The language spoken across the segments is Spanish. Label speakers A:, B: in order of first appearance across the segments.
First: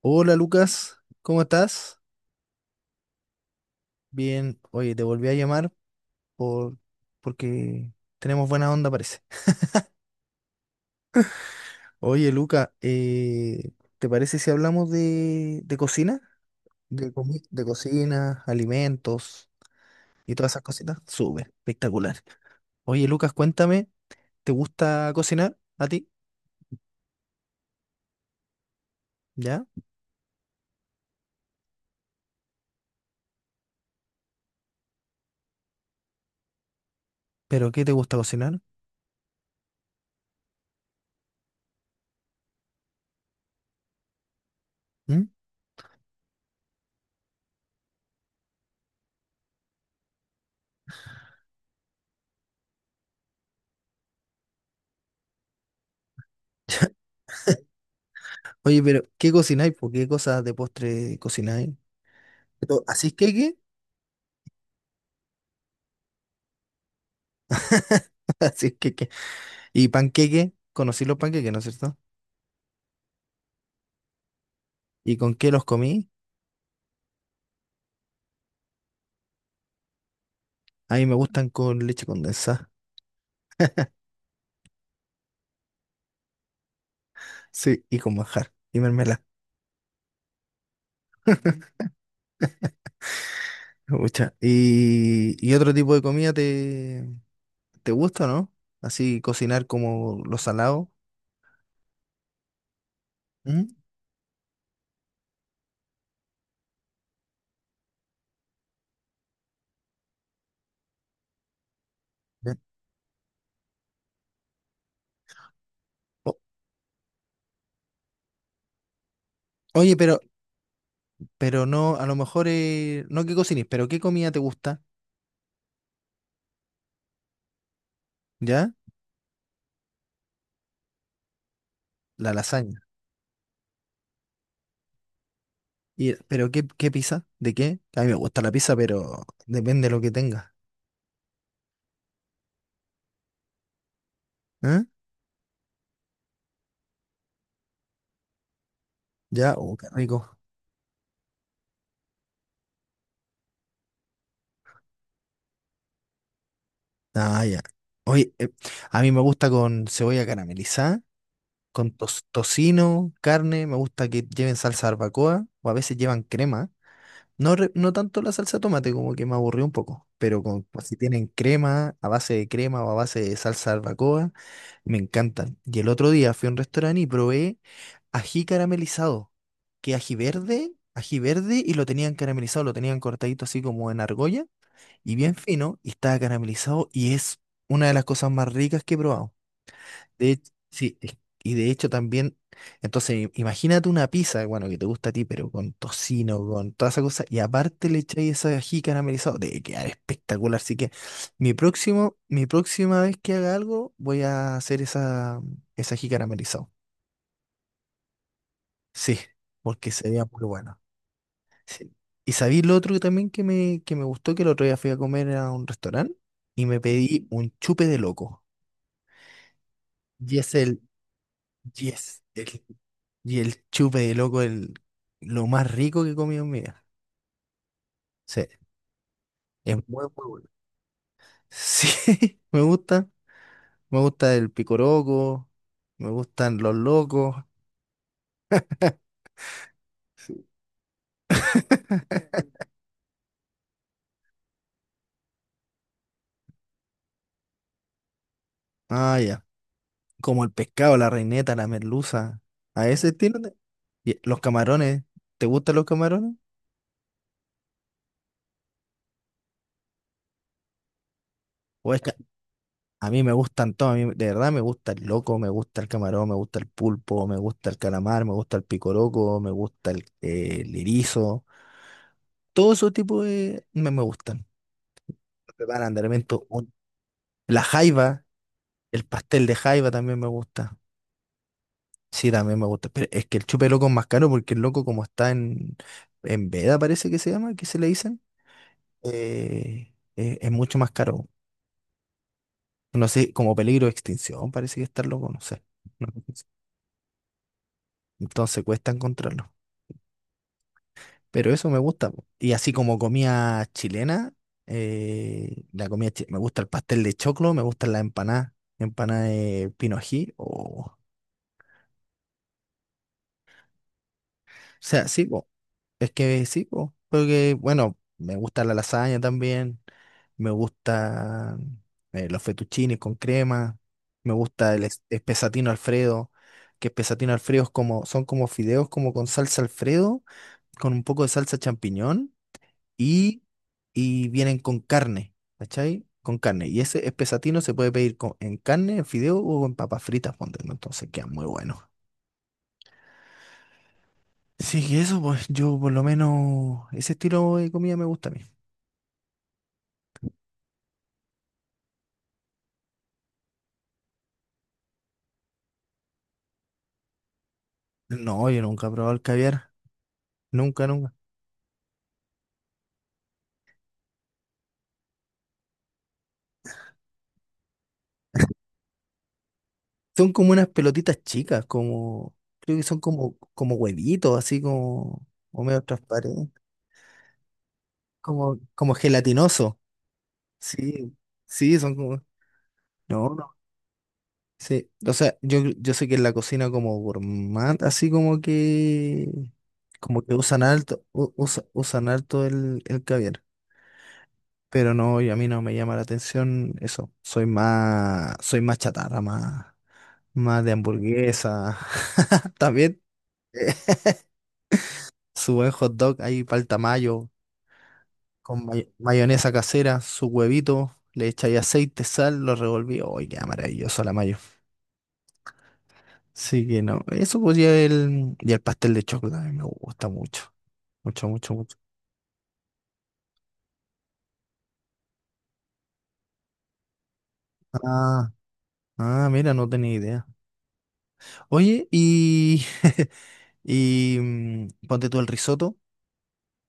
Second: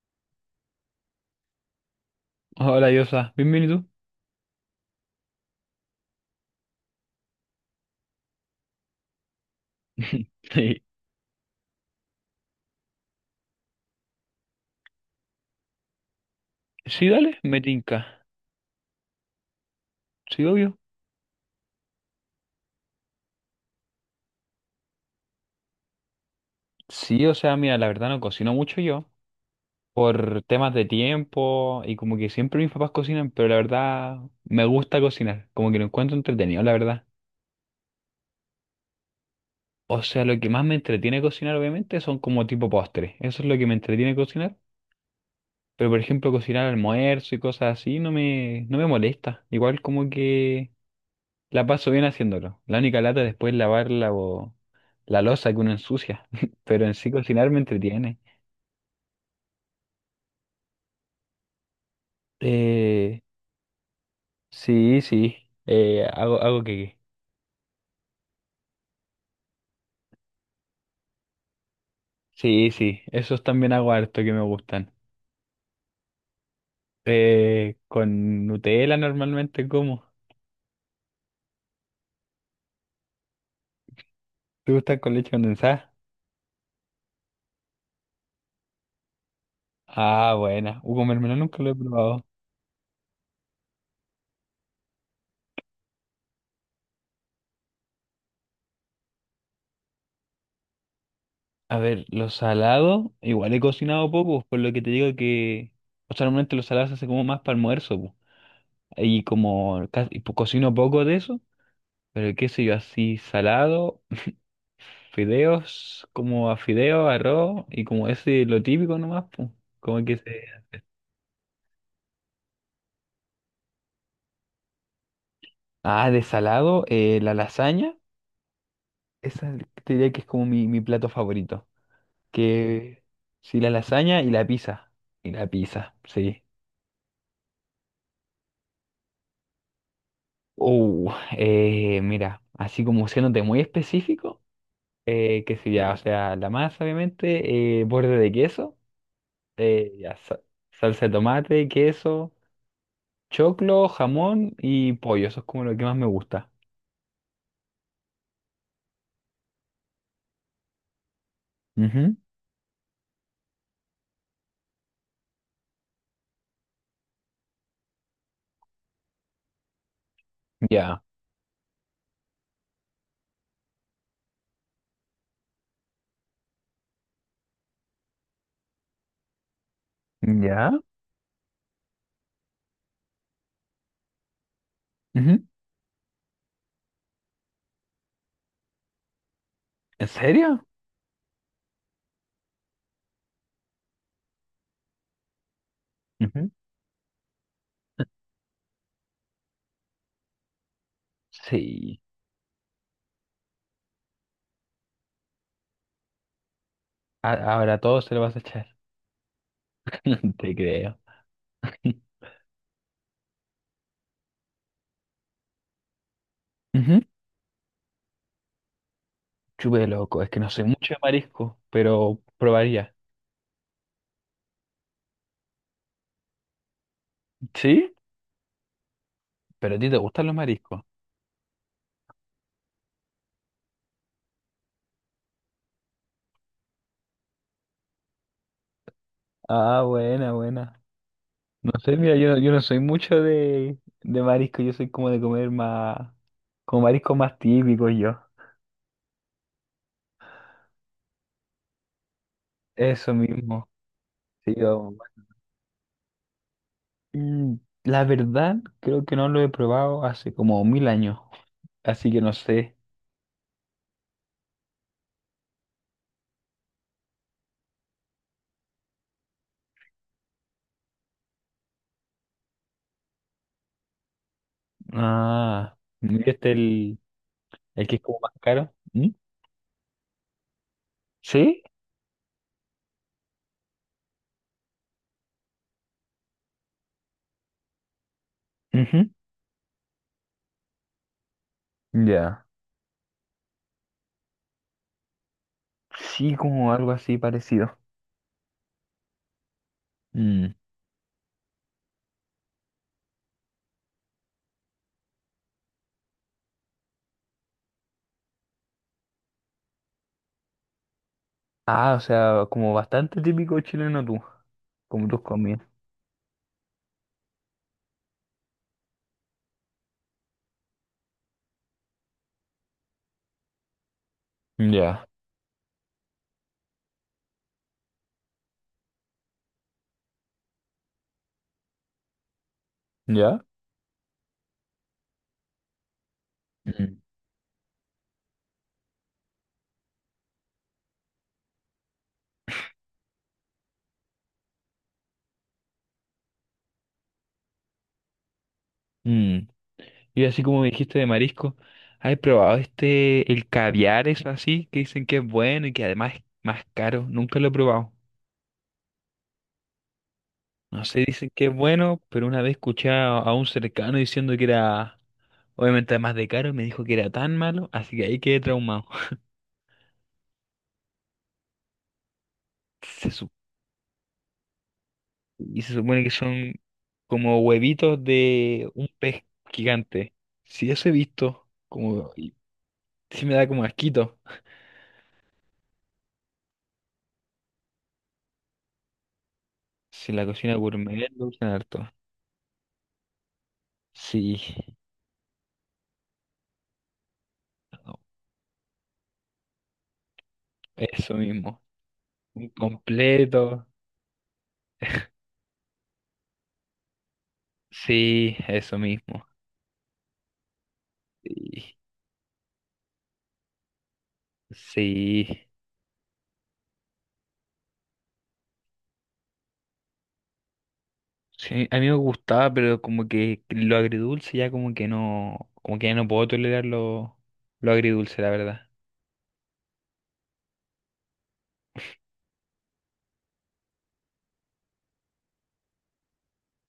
A: Hola Lucas, ¿cómo estás?
B: Hola, Yosa. Bienvenido.
A: Bien, oye, te volví a llamar por porque tenemos buena onda, parece.
B: Sí,
A: Oye Lucas, ¿te parece si hablamos de cocina?
B: sí, dale, me
A: De
B: tinca.
A: cocina, alimentos y
B: Sí,
A: todas esas
B: obvio.
A: cositas. Súper, espectacular. Oye Lucas, cuéntame, ¿te gusta cocinar a ti?
B: Sí, o sea, mira, la verdad no cocino mucho yo
A: ¿Ya?
B: por temas de tiempo y como que siempre mis papás cocinan, pero la verdad me gusta cocinar, como que lo encuentro entretenido, la verdad.
A: ¿Pero qué te gusta cocinar?
B: O sea, lo que más me entretiene cocinar, obviamente, son como tipo postres. Eso es lo que me entretiene cocinar.
A: ¿Mm?
B: Pero, por ejemplo, cocinar almuerzo y cosas así no me molesta. Igual como que la paso bien haciéndolo. La única lata después es lavar la loza que uno ensucia. Pero en sí cocinar me entretiene.
A: Oye, pero ¿qué cocináis? ¿Por qué cosas de postre cocináis? ¿Así es
B: Eh,
A: que qué?
B: sí, sí. Hago que.
A: ¿Así es que Y panqueque, conocí los panqueques, ¿no es cierto?
B: Sí, sí. Esos también hago harto que me gustan.
A: ¿Y con qué los comí?
B: Con Nutella normalmente como.
A: A mí me gustan con leche condensada.
B: ¿Te gustan con leche condensada?
A: Sí, y con manjar. Y mermelada.
B: Ah, buena. Con mermelada nunca lo he probado.
A: Pucha. ¿Y otro tipo de comida te gusta, no? Así cocinar como lo salado.
B: A ver, los salados, igual he
A: ¿Mm?
B: cocinado poco, por lo que te digo que. O sea, normalmente los salados se hace como más para almuerzo, y como casi, cocino poco de eso, pero qué
A: Ya.
B: sé yo, así salado, fideos,
A: O-
B: como a fideos, arroz y como ese lo típico nomás, pues.
A: oye,
B: Como que se...
A: pero no, a lo mejor, no que cocines, pero ¿qué comida te gusta?
B: Ah, de salado, la lasaña,
A: ¿Ya?
B: esa te diría que es como mi plato favorito.
A: La lasaña.
B: Que sí, la lasaña y la pizza. Y la pizza,
A: Y,
B: sí.
A: ¿pero qué pizza? ¿De qué? A mí me gusta la pizza, pero depende de lo que tenga.
B: Uh, Mira, así como siéndote muy específico,
A: ¿Eh?
B: qué sé ya, o sea, la masa, obviamente, borde de queso.
A: ¿Ya? Oh, qué
B: Ya,
A: rico.
B: salsa de tomate, queso, choclo, jamón y pollo. Eso es como lo que más me gusta.
A: Ah, ya. Oye, a mí me gusta con cebolla caramelizada, con
B: Ujú.
A: tocino, carne, me gusta que lleven salsa barbacoa o a veces llevan crema. No, no tanto la salsa de tomate, como que me aburrió un poco, pero con, pues, si
B: Ya.
A: tienen crema, a base de crema o a base de salsa barbacoa, me encantan. Y el otro día fui a un restaurante y probé ají caramelizado, que
B: Ya.
A: ají verde y lo tenían caramelizado, lo tenían cortadito así como en argolla y bien
B: Ujú.
A: fino y estaba caramelizado y es una de las cosas más ricas que he probado.
B: ¿En
A: De hecho,
B: serio?
A: sí, y de hecho también, entonces imagínate una pizza, bueno, que te gusta a ti, pero con tocino,
B: Ujú.
A: con toda esa cosa, y aparte le echáis ese ají caramelizado, debe quedar espectacular. Así que mi
B: Sí.
A: próximo, mi próxima vez que haga algo, voy a hacer esa, ese ají caramelizado.
B: Ahora todo se lo vas a echar.
A: Sí, porque sería muy
B: Te
A: bueno.
B: creo.
A: Sí. Y sabí lo otro que también que me gustó, que el otro día fui a comer a un restaurante y me
B: Ujú.
A: pedí un chupe de loco.
B: Chupe loco, es
A: Y
B: que no
A: es
B: soy
A: el,
B: mucho de marisco,
A: y
B: pero
A: es el,
B: probaría.
A: y el chupe de loco, el, lo más rico que he comido en mi vida.
B: ¿Sí?
A: Sí, es
B: ¿Pero a ti te
A: muy, muy
B: gustan los
A: bueno.
B: mariscos?
A: Sí, me gusta. Me gusta el picoroco, me gustan los locos.
B: Ah, buena,
A: Sí.
B: buena. No sé, mira, yo no soy mucho de marisco, yo soy como de comer más, como mariscos más típicos yo.
A: Ah, ya. Como el pescado, la reineta, la merluza. A ese
B: Eso
A: estilo.
B: mismo.
A: Y los
B: Sí.
A: camarones. ¿Te gustan los camarones?
B: Mm, La verdad, creo que no lo he probado hace como 1000 años,
A: ¿O es,
B: así
A: ca-
B: que no sé.
A: A mí me gustan todos, a mí de verdad me gusta el loco, me gusta el camarón, me gusta el pulpo, me gusta el calamar, me gusta el picoroco, me gusta el erizo. Todo ese tipo de me gustan.
B: Ah,
A: Preparan de elemento
B: ¿viste el,
A: la
B: el que es como
A: jaiba,
B: más caro?
A: el
B: ¿Mm?
A: pastel de jaiba también me gusta.
B: ¿Sí?
A: Sí, también me gusta. Pero es que el chupe loco es más caro porque el loco como está en veda, parece que se llama, que se le dicen,
B: Ujú.
A: es mucho más caro.
B: Ya.
A: No sé, como peligro de extinción, parece que está el loco, no sé.
B: Sí, como algo así parecido.
A: Entonces cuesta encontrarlo.
B: Mm.
A: Pero eso me gusta. Po. Y así como comida chilena, la comida me gusta el pastel de choclo, me gustan las empanadas, empanada de pinojí. O o
B: Ah, o sea, como bastante típico chileno tú, como
A: sea,
B: tus
A: sí, po,
B: comidas.
A: es que sí, po, porque bueno, me gusta la lasaña también, me gustan los fettuccines con crema, me gusta el
B: Ya.
A: espesatino Alfredo, que espesatino Alfredo es como, son como fideos como con salsa Alfredo, con un poco de salsa champiñón y,
B: ¿Ya?
A: y vienen con carne, ¿cachai? Con carne. Y
B: Mm.
A: ese espesatino se puede pedir en carne, en fideo o en papas fritas, ponte, ¿no? Entonces queda muy bueno. Sí, que eso, pues yo por lo menos ese estilo de comida me gusta a mí.
B: Mm. Y así como me dijiste de marisco, ¿has probado este, el caviar, eso así, que dicen que es bueno y que además es más caro? Nunca lo he probado.
A: No, yo nunca he probado el caviar,
B: No
A: nunca,
B: sé,
A: nunca.
B: dicen que es bueno, pero una vez escuché a un cercano diciendo que era, obviamente además de caro, me dijo que era tan malo, así que ahí quedé traumado.
A: Son como unas pelotitas chicas, como, creo que son
B: Se su-
A: como, como huevitos, así como,
B: y
A: o
B: se
A: medio
B: supone que
A: transparentes,
B: son como huevitos
A: como,
B: de un
A: como
B: pez
A: gelatinoso.
B: gigante. Si eso he
A: Sí,
B: visto,
A: sí, son
B: como,
A: como...
B: y sí me da
A: No,
B: como asquito.
A: Sí, o sea, yo sé que en la cocina como gourmand, así
B: Si
A: como
B: la
A: que
B: cocina
A: usan alto,
B: gourmet lo usan harto.
A: usan alto el caviar.
B: Sí,
A: Pero no, y a mí no me llama la atención eso.
B: no,
A: Soy más chatarra, más, más de
B: eso mismo.
A: hamburguesa. También
B: Completo.
A: eh, su buen hot dog ahí palta mayo,
B: Sí,
A: con
B: eso mismo.
A: mayonesa casera, su huevito, le echáis
B: Sí,
A: aceite, sal, lo revolví. ¡Ay, qué maravilloso la mayo!
B: sí.
A: Sí que no. Eso pues y el pastel de chocolate a mí me gusta mucho. Mucho, mucho,
B: Sí,
A: mucho.
B: a mí me gustaba, pero como que lo agridulce ya como que no, como que ya no puedo tolerar lo agridulce, la
A: Ah,
B: verdad.
A: ah, mira, no tenía idea. Oye, y, y mm, ponte tú el risotto.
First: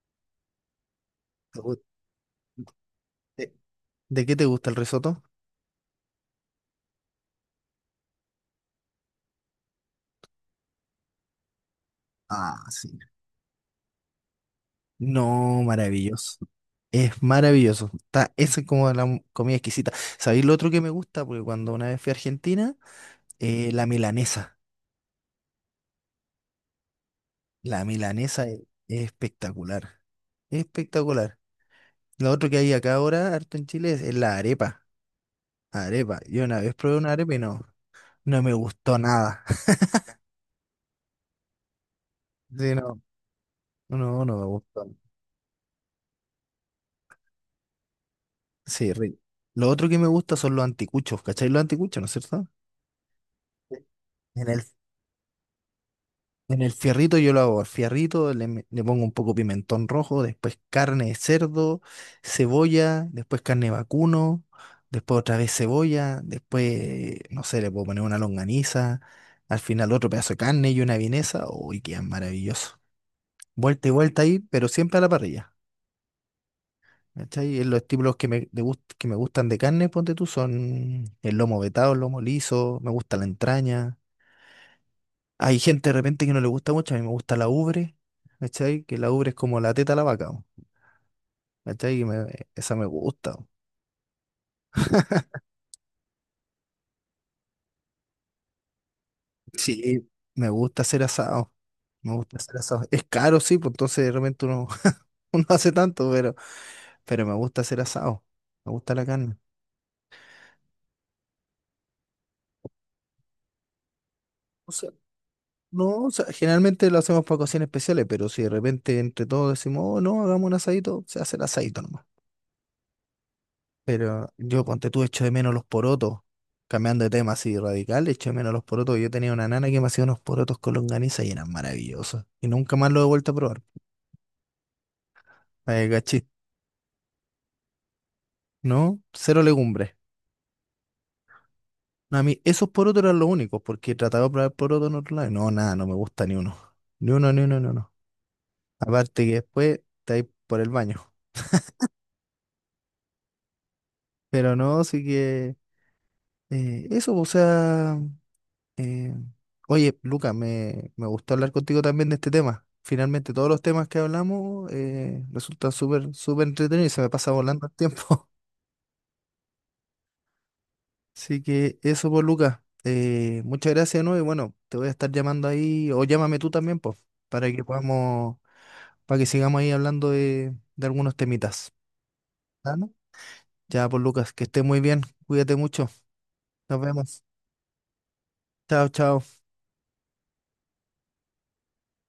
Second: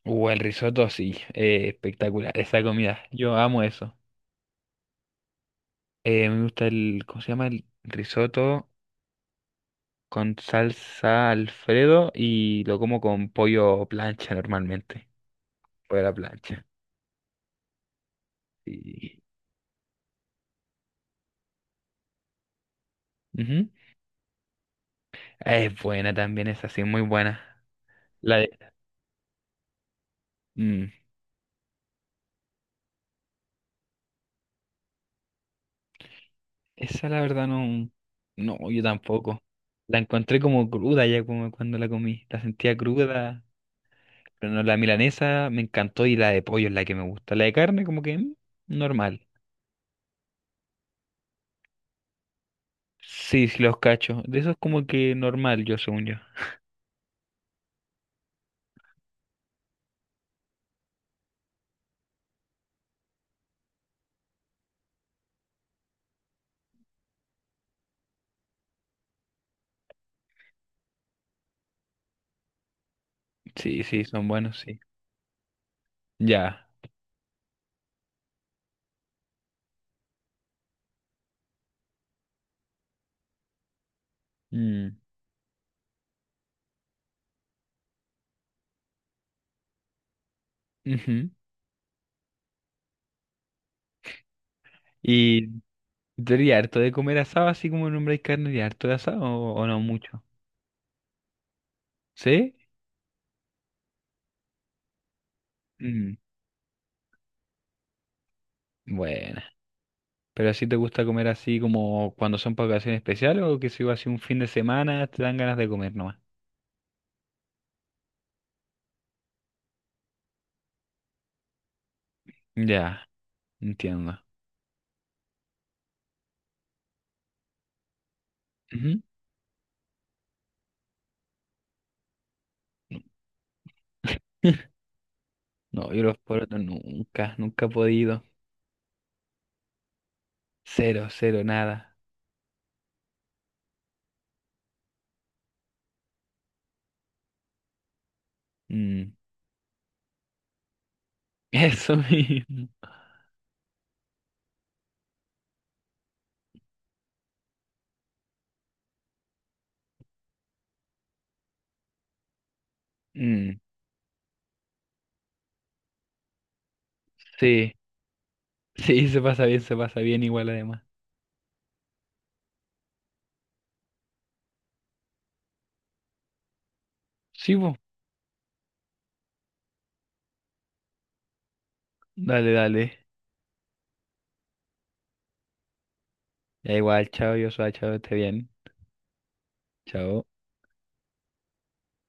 B: El risotto sí,
A: ¿Te gu-
B: espectacular, esa comida, yo
A: ¿De,
B: amo eso.
A: de qué te gusta el risotto?
B: Me gusta el, ¿cómo se llama? El risotto con salsa Alfredo y
A: Ah,
B: lo
A: sí.
B: como con pollo plancha normalmente,
A: No,
B: pollo a la
A: maravilloso.
B: plancha.
A: Es maravilloso. Está, esa es como la
B: Y,
A: comida exquisita. ¿Sabéis lo otro que me gusta? Porque cuando una vez fui a Argentina,
B: ujú.
A: la milanesa.
B: Es buena también, es así, muy buena.
A: La
B: La
A: milanesa
B: de-
A: es espectacular.
B: mm,
A: Espectacular. Lo otro que hay acá ahora, harto en Chile, es la arepa. Arepa. Yo una vez probé
B: Esa
A: una
B: la
A: arepa y
B: verdad
A: no,
B: no,
A: no me
B: no, yo
A: gustó
B: tampoco.
A: nada.
B: La encontré como cruda ya como cuando la comí. La
A: Sí,
B: sentía
A: no,
B: cruda,
A: no, no me
B: pero no, la
A: gustó.
B: milanesa me encantó y la de pollo es la que me gusta. La de carne como que
A: Sí, rico.
B: normal.
A: Lo otro que me gusta son los anticuchos, ¿cachai? Los anticuchos, ¿no es cierto?
B: Sí, sí, los
A: Sí.
B: cachos. De
A: En
B: esos
A: el,
B: como que normal, yo según yo.
A: en el fierrito yo lo hago. Al fierrito le pongo un poco pimentón rojo, después carne de cerdo, cebolla, después carne de vacuno, después otra vez cebolla, después, no sé, le puedo poner una longaniza, al final otro pedazo de carne y una vienesa. Uy, qué maravilloso.
B: Sí,
A: Vuelta y
B: sí,
A: vuelta
B: son
A: ahí,
B: buenos,
A: pero
B: sí.
A: siempre a la parrilla.
B: Ya.
A: ¿Cachai? Los estímulos que me gustan de carne, ponte tú, son el lomo vetado, el lomo liso, me gusta la entraña.
B: Mm,
A: Hay gente de repente que no le gusta mucho, a mí me gusta la ubre, ¿cachai? Que la ubre es como la teta a la vaca, ¿no?
B: ujú.
A: ¿Cachai? Esa me gusta. ¿No?
B: ¿Y tú eres harto de comer asado así como nombre de carne y harto de asado o no
A: Sí,
B: mucho?
A: me gusta hacer asado. Me gusta
B: ¿Sí?
A: hacer asado. Es caro, sí, pues entonces de repente uno, uno hace tanto,
B: Mm,
A: pero me gusta hacer asado. Me gusta la carne.
B: bueno. ¿Pero así te gusta comer así como cuando son para ocasiones especiales o que si va así un fin de semana te dan ganas de comer
A: No, o
B: nomás?
A: sea, generalmente lo hacemos para ocasiones especiales, pero si de repente entre todos decimos, oh, no, hagamos un asadito, se hace el asadito nomás.
B: Ya, entiendo.
A: Pero yo, ponte tú, echo de menos los porotos, cambiando de tema así radical, echo de menos los porotos.
B: Ujú.
A: Yo tenía una nana que me hacía unos porotos con longaniza y eran maravillosos. Y nunca más lo he vuelto a probar.
B: No, yo los
A: Cachí,
B: porotos nunca, nunca he podido.
A: ¿no? Cero legumbres.
B: Cero, cero, nada.
A: No, a mí esos porotos eran los únicos, porque he tratado de probar porotos en otro lado. Y No, nada, no me gusta ni uno. Ni uno, ni uno, ni uno.
B: Mm.
A: Aparte que después te vais por el baño.
B: Eso mismo.
A: Pero no, sí que... eso, o sea, eh, oye, Luca, me gustó hablar contigo también de este tema. Finalmente, todos
B: Mm,
A: los temas que hablamos resultan súper, súper entretenidos y se me pasa volando el
B: Sí,
A: tiempo.
B: sí, se pasa bien igual además.
A: Así que eso, por Luca. Muchas gracias, ¿no? Y bueno, te voy a estar llamando ahí, o llámame tú también, pues, para
B: Sí,
A: que
B: vos.
A: podamos, para que sigamos ahí hablando de algunos temitas.
B: Dale,
A: ¿Ah, no?
B: dale.
A: Ya, por Lucas, que estés muy bien, cuídate mucho,
B: Ya
A: nos
B: igual,
A: vemos.
B: chao, yo soy chao, esté bien.
A: Chao, chao.
B: Chao.